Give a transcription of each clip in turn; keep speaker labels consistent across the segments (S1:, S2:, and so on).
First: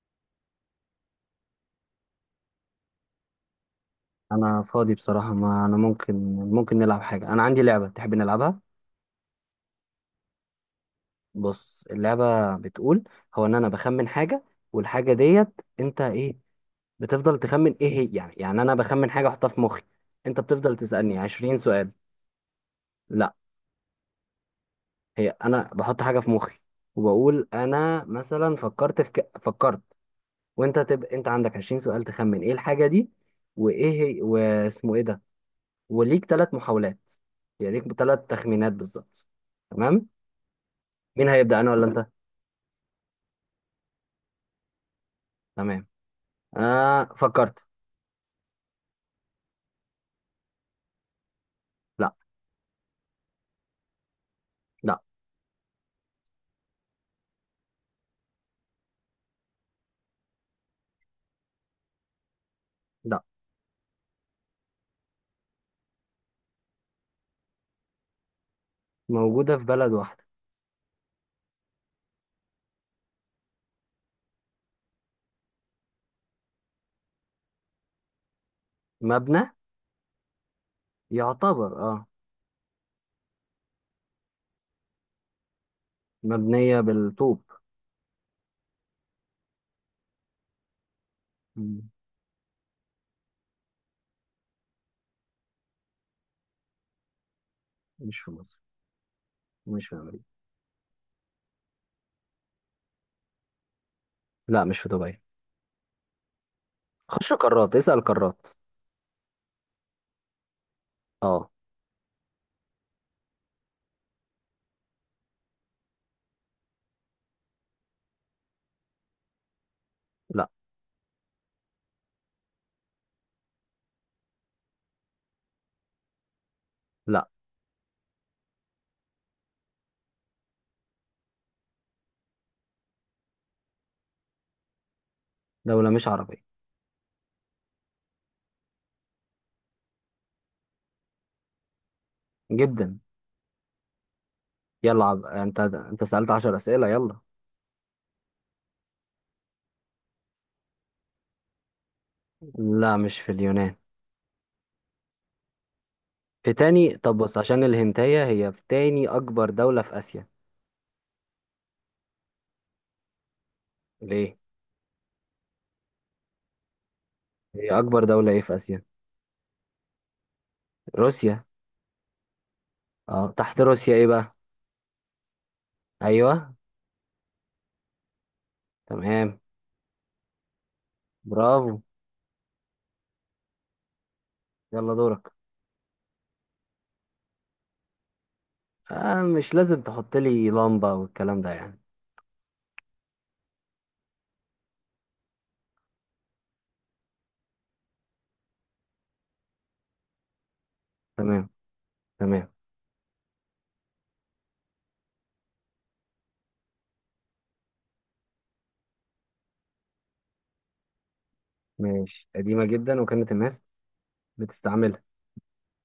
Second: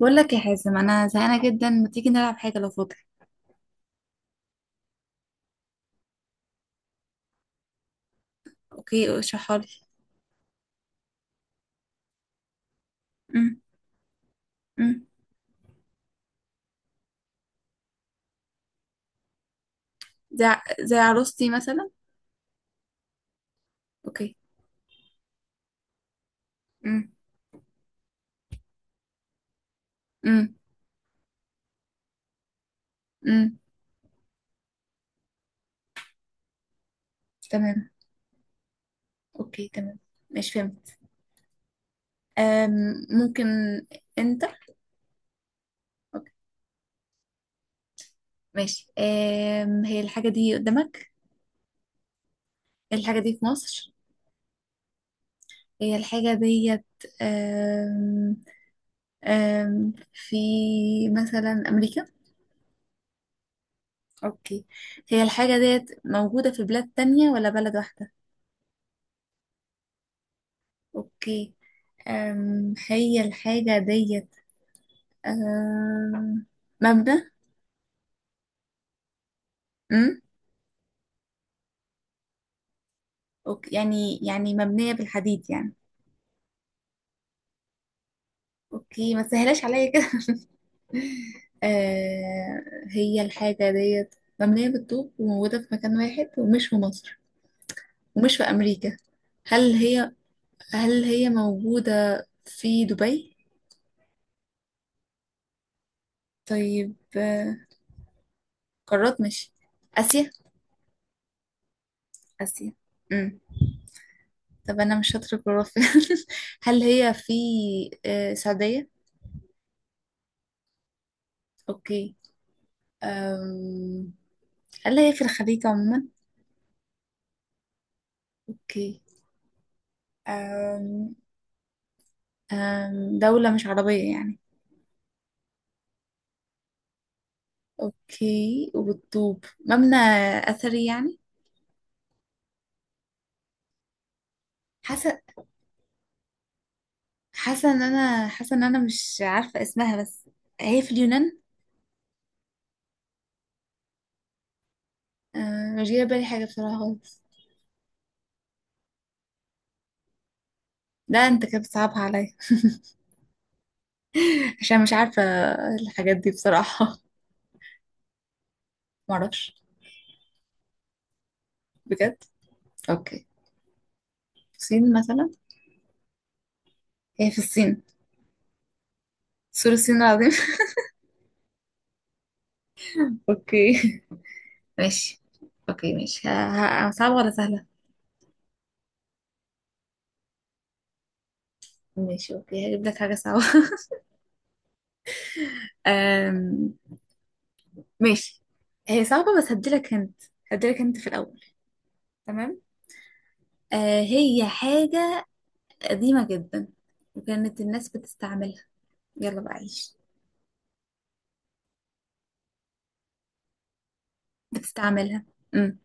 S1: بقول لك يا حازم، انا زهقانه جدا. ما تيجي نلعب حاجه لو فاضي؟
S2: انا فاضي بصراحة، ما انا ممكن نلعب حاجة. انا عندي لعبة، تحب نلعبها؟
S1: اوكي اشرحها لي.
S2: بص، اللعبة بتقول هو ان
S1: امم
S2: انا بخمن حاجة،
S1: امم
S2: والحاجة ديت انت ايه بتفضل تخمن ايه هي. يعني انا بخمن حاجة احطها في مخي، انت
S1: زي
S2: بتفضل
S1: زي
S2: تسألني
S1: عروستي
S2: عشرين
S1: مثلا.
S2: سؤال لا،
S1: اوكي.
S2: هي انا بحط حاجة في مخي،
S1: امم
S2: وبقول انا مثلا فكرت.
S1: امم
S2: وانت تبقى انت عندك 20 سؤال تخمن ايه الحاجة دي،
S1: امم
S2: وايه هي، واسمه ايه ده. وليك 3 محاولات، يعني
S1: تمام.
S2: ليك 3 تخمينات بالظبط.
S1: اوكي تمام.
S2: تمام،
S1: مش فهمت.
S2: مين هيبدأ، انا ولا انت؟
S1: أم ممكن انت.
S2: تمام.
S1: اوكي
S2: فكرت.
S1: ماشي. هي الحاجه دي قدامك؟
S2: لا،
S1: الحاجه دي في مصر؟
S2: لا،
S1: هي الحاجه ديت أم في مثلا امريكا؟
S2: لا.
S1: اوكي. هي الحاجه ديت موجوده في بلاد تانية ولا بلد واحده؟
S2: موجودة في بلد واحدة.
S1: اوكي. هي الحاجة ديت أم، مبنى؟
S2: مبنى؟
S1: أم؟
S2: يعتبر، اه.
S1: أوكي، يعني مبنية بالحديد يعني؟
S2: مبنية بالطوب.
S1: اوكي ما تسهلاش عليا كده.
S2: مم.
S1: أه، هي الحاجة ديت مبنية بالطوب وموجودة في مكان واحد ومش في مصر
S2: مش في
S1: ومش في
S2: مصر.
S1: أمريكا. هل
S2: مش في
S1: هي
S2: امريكا.
S1: هل هي موجودة في دبي؟
S2: لا، مش في دبي.
S1: طيب
S2: خش قارات، اسأل قارات.
S1: قارات. مش آسيا؟
S2: اه.
S1: آسيا. أم. طب أنا مش شاطرة في الجغرافيا. هل هي في السعودية؟
S2: لا،
S1: اوكي. أم... هل هي في الخليج عموما؟
S2: لا.
S1: اوكي. أم... دولة مش عربية يعني؟
S2: دولة مش عربية.
S1: اوكي، وبتطوب مبنى اثري يعني.
S2: جدا. يلا،
S1: حاسة
S2: انت سألت 10 أسئلة، يلا.
S1: حاسة ان انا مش عارفة اسمها بس. هي في اليونان؟
S2: لا، مش في اليونان.
S1: مش جاية بالي حاجة
S2: في
S1: بصراحة
S2: تاني، طب
S1: خالص.
S2: بص، عشان الهنتاية هي في تاني أكبر دولة في آسيا.
S1: لا انت كده بتصعبها عليا.
S2: ليه؟
S1: عشان مش عارفة الحاجات دي بصراحة.
S2: هي أكبر دولة إيه في آسيا؟
S1: معرفش.
S2: روسيا.
S1: بجد؟ اوكي.
S2: اه، تحت روسيا إيه بقى؟
S1: الصين مثلا؟
S2: ايوه.
S1: هي في الصين.
S2: تمام.
S1: سور الصين العظيم.
S2: برافو.
S1: اوكي
S2: يلا
S1: ماشي.
S2: دورك.
S1: اوكي ماشي. صعبة ولا سهلة؟
S2: آه، مش لازم تحط لي لمبة والكلام ده يعني.
S1: ماشي اوكي، هجيب لك حاجة صعبة. أم... ماشي. هي صعبة بس هديلك هنت. هديلك هنت في الأول.
S2: تمام، تمام.
S1: تمام. آه هي حاجة قديمة جدا وكانت الناس بتستعملها. يلا بقى عيش.
S2: ماشي، قديمة جدا وكانت الناس بتستعملها.
S1: بتستعملها. امم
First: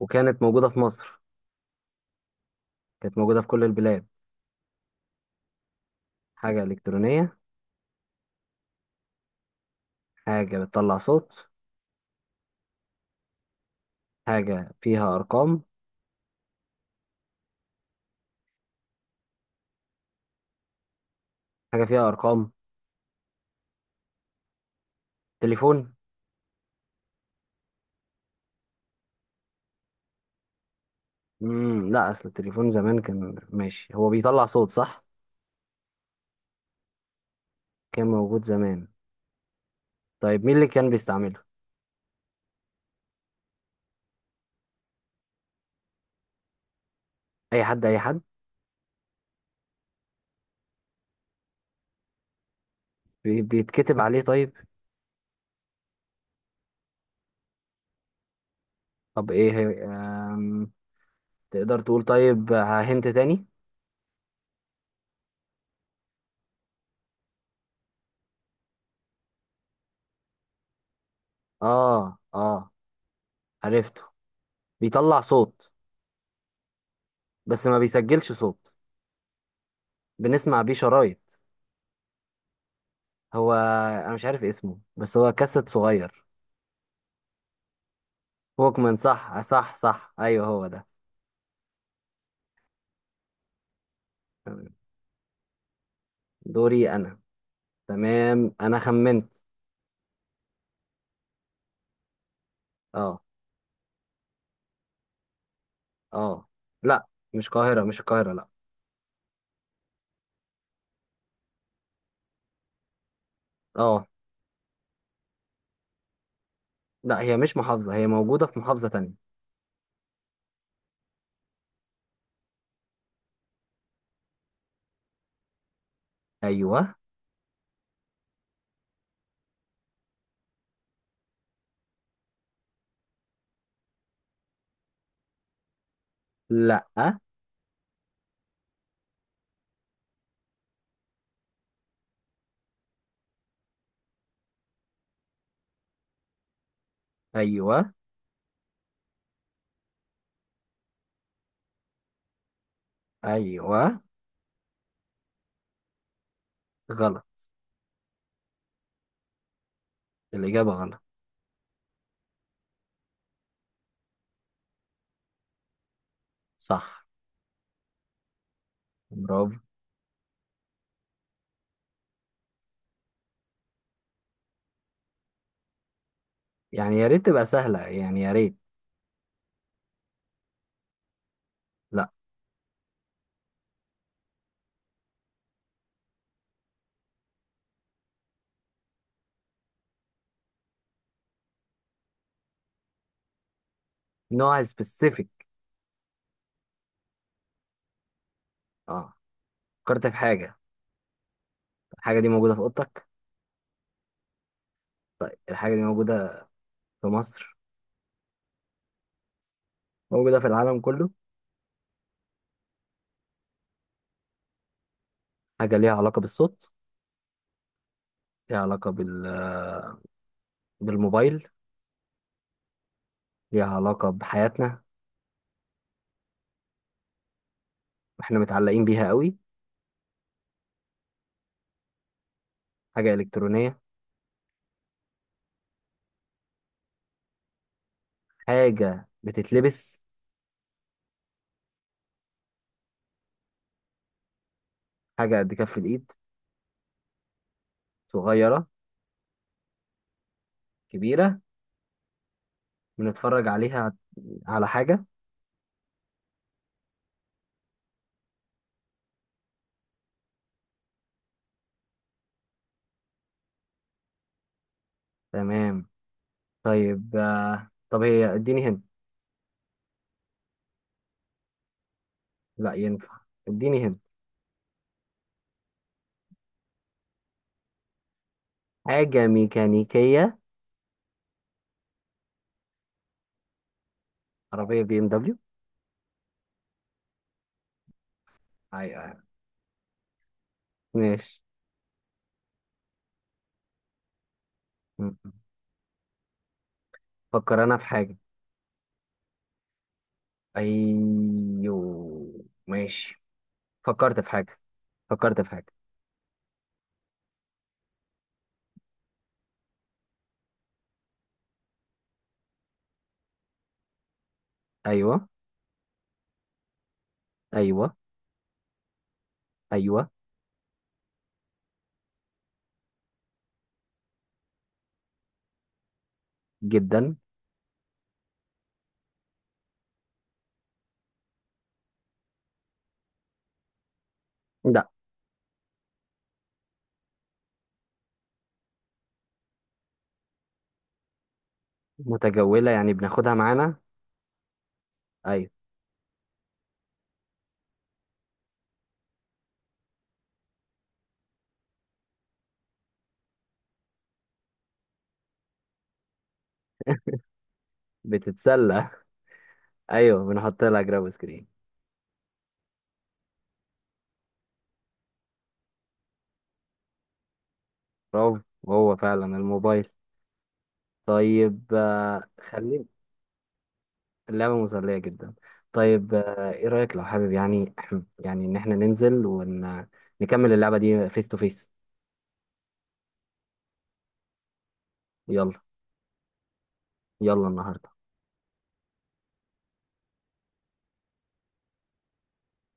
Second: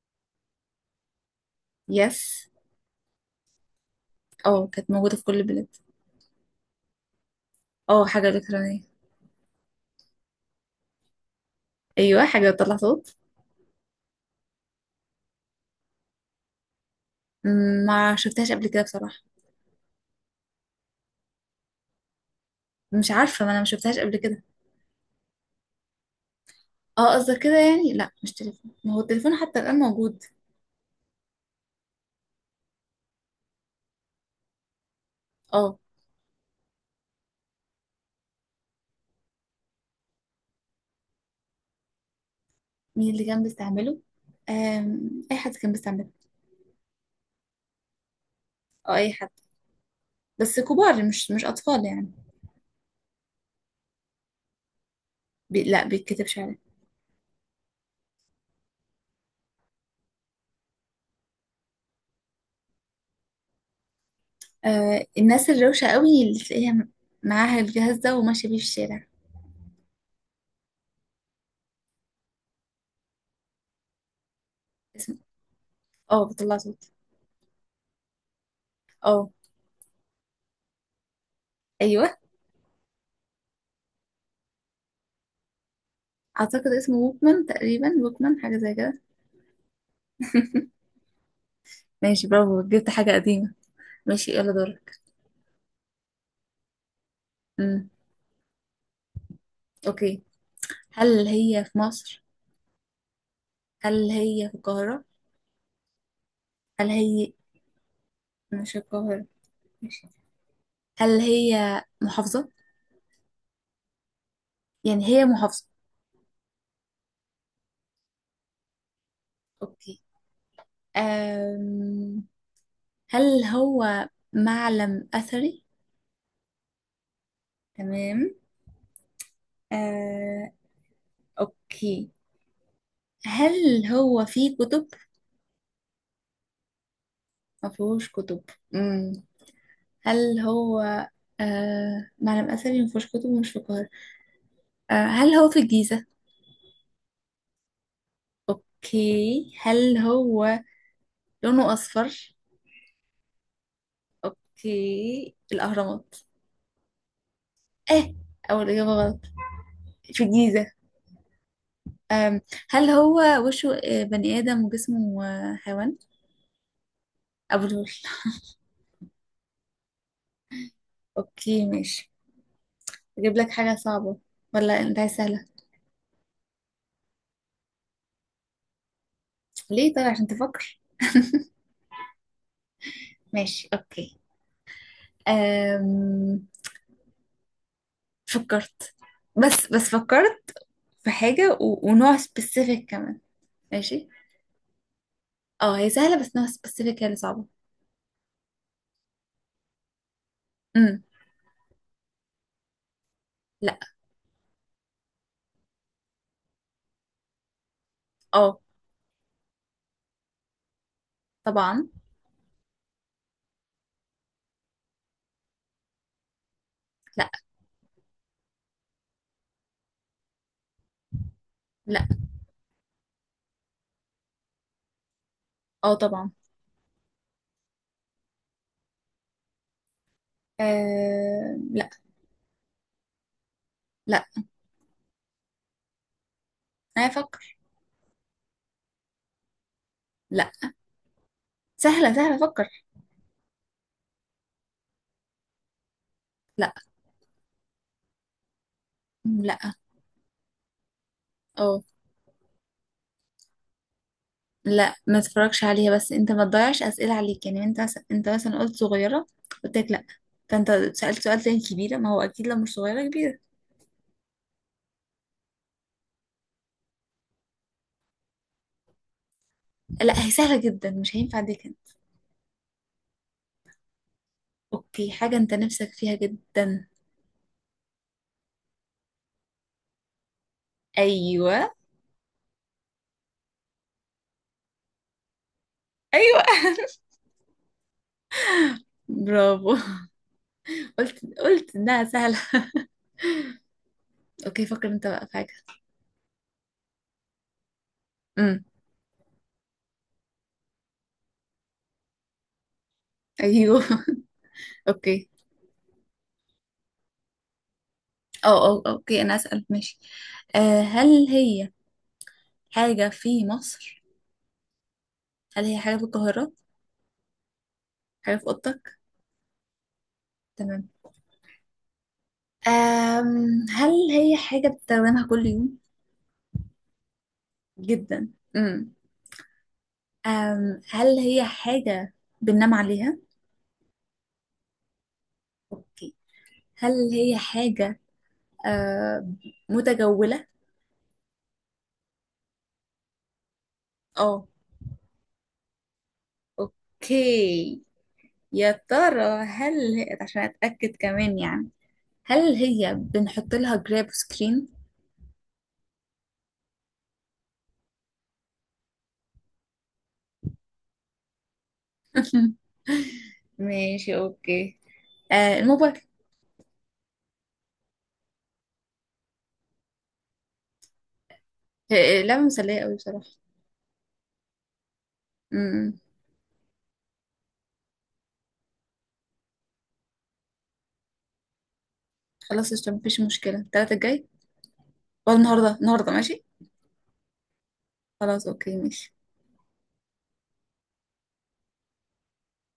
S2: وكانت موجودة في مصر.
S1: يس.
S2: كانت موجودة في كل البلاد.
S1: اه، كانت موجودة في كل البلاد.
S2: حاجة إلكترونية.
S1: اه، حاجة إلكترونية.
S2: حاجة بتطلع صوت.
S1: ايوه، حاجة بتطلع صوت.
S2: حاجة فيها أرقام.
S1: مم، ما شفتهاش قبل كده بصراحة.
S2: حاجة فيها أرقام.
S1: مش عارفة، ما انا ما شفتهاش قبل كده.
S2: تليفون.
S1: اه قصدك كده يعني؟ لا مش تليفون، ما هو التليفون حتى الآن موجود.
S2: مم، لا، أصل التليفون زمان كان ماشي، هو بيطلع صوت، صح؟
S1: اه.
S2: كان موجود زمان. طيب مين اللي كان بيستعمله؟
S1: مين اللي كان بيستعمله؟ آم، اي حد كان بيستعمله.
S2: أي حد، أي حد.
S1: اه اي حد، بس كبار مش اطفال يعني.
S2: بيتكتب عليه؟ طيب،
S1: بي لا بيتكتبش عليه.
S2: طب إيه هي- آم، تقدر تقول طيب هنت تاني.
S1: آه، الناس الروشه قوي اللي تلاقيها معاها الجهاز ده وماشيه بيه في الشارع.
S2: اه، اه، عرفته.
S1: اسمه؟
S2: بيطلع صوت
S1: اه بيطلع صوت.
S2: بس ما بيسجلش صوت،
S1: اه
S2: بنسمع بيه شرايط.
S1: ايوه،
S2: هو انا مش عارف اسمه بس هو كاسيت صغير.
S1: اعتقد اسمه ووكمان تقريبا، ووكمان حاجه زي
S2: ووكمان،
S1: كده.
S2: صح، صح، صح، ايوه هو ده.
S1: ماشي برافو، جبت حاجه قديمه. ماشي يلا
S2: تمام.
S1: دورك.
S2: دوري انا.
S1: امم
S2: تمام، انا خمنت.
S1: اوكي. هل هي في مصر؟
S2: اه.
S1: هل هي في القاهره؟
S2: اه.
S1: هل
S2: لا،
S1: هي
S2: مش القاهرة، مش القاهرة، لا.
S1: مش القاهره؟ ماشي. هل هي محافظه؟
S2: اه.
S1: يعني هي محافظه؟
S2: لا، هي مش محافظة، هي موجودة في محافظة تانية.
S1: اوكي. أم هل هو معلم اثري؟
S2: ايوه.
S1: تمام. أه اوكي. هل هو فيه كتب؟
S2: لا.
S1: ما فيهوش كتب. مم. هل هو أه معلم اثري ما فيهوش كتب ومش في القاهره؟ أه هل هو في الجيزه؟
S2: ايوه.
S1: اوكي، هل هو لونه اصفر؟
S2: ايوه.
S1: اوكي، الاهرامات.
S2: غلط.
S1: اه، اول اجابه غلط، في الجيزه.
S2: الإجابة غلط.
S1: أم هل هو وشه بني ادم وجسمه حيوان؟
S2: صح.
S1: ابو الهول.
S2: برافو.
S1: اوكي ماشي. اجيب لك حاجة صعبة ولا انت عايز سهلة؟
S2: يعني يا ريت تبقى سهلة، يعني يا ريت.
S1: ليه؟ طيب عشان تفكر.
S2: لا.
S1: ماشي اوكي. أم... فكرت. بس فكرت في حاجة ونوع سبيسيفيك كمان. ماشي.
S2: نوع سبيسيفيك.
S1: اه هي سهلة بس نوع سبيسيفيك هي اللي صعبة.
S2: اه. فكرت في حاجة.
S1: امم
S2: الحاجة دي موجودة في أوضتك؟
S1: لا.
S2: طيب، الحاجة دي موجودة في مصر.
S1: اه
S2: موجودة في العالم كله.
S1: طبعا.
S2: حاجة ليها علاقة بالصوت.
S1: لا.
S2: ليها علاقة بال... بالموبايل.
S1: لا.
S2: ليها علاقة بحياتنا.
S1: اه طبعا.
S2: واحنا متعلقين بيها قوي.
S1: أم... لا.
S2: حاجة إلكترونية.
S1: لا، انا افكر.
S2: حاجة بتتلبس.
S1: لا. سهلة سهلة، فكر.
S2: حاجة قد كف الإيد.
S1: لا.
S2: صغيرة.
S1: لا.
S2: كبيرة.
S1: اه.
S2: بنتفرج عليها، على
S1: لا
S2: حاجة.
S1: ما تتفرجش عليها، بس انت ما تضيعش اسئله عليك يعني. انت مثلا، قلت صغيره، قلت لك لا، فانت سالت سؤال تاني كبيره. ما هو اكيد لو مش صغيره كبيره.
S2: تمام. طيب، طب هي اديني هنا.
S1: لا هي سهله جدا مش هينفع اديك انت.
S2: لا، ينفع، اديني هنا.
S1: اوكي، حاجه انت نفسك فيها جدا.
S2: حاجة ميكانيكية.
S1: ايوه.
S2: عربية بي ام دبليو.
S1: ايوه.
S2: ايوه. ايوه.
S1: برافو. قلت
S2: ماشي.
S1: قلت انها سهله. اوكي فكر انت بقى في
S2: م.
S1: حاجه.
S2: فكر أنا في حاجة.
S1: امم
S2: أيوه، ماشي.
S1: ايوه.
S2: فكرت في حاجة.
S1: اوكي.
S2: فكرت في حاجة.
S1: اه اه اوكي انا اسال، ماشي. آه هل هي حاجه في مصر؟
S2: أيوه.
S1: هل هي حاجه في القاهره؟
S2: أيوه.
S1: حاجه في اوضتك؟
S2: أيوه.
S1: تمام. هل هي حاجة بتستخدمها كل يوم؟
S2: جدا.
S1: جدا. أم هل هي حاجة بننام عليها؟
S2: لا.
S1: أوكي. هل هي حاجة أم، متجولة؟
S2: متجولة يعني بناخدها معانا.
S1: اه.
S2: أيوه.
S1: اوكي. يا ترى هل هي، عشان أتأكد كمان يعني، هل هي بنحط لها جراب سكرين؟
S2: بتتسلى. أيوه، بنحط لها جراب سكرين.
S1: ماشي اوكي. آه الموبايل.
S2: برافو. هو فعلا الموبايل. طيب،
S1: لعبة مسلية
S2: خلينا.
S1: قوي بصراحة.
S2: اللعبة مسلية جدا.
S1: أمم.
S2: طيب، ايه رأيك لو حابب يعني يعني ان احنا ننزل ونكمل اللعبة دي فيس تو فيس.
S1: خلاص قشطة، مفيش مشكلة. التلاتة الجاي ولا
S2: يلا،
S1: النهاردة؟ النهاردة ماشي.
S2: يلا النهاردة.
S1: خلاص اوكي ماشي.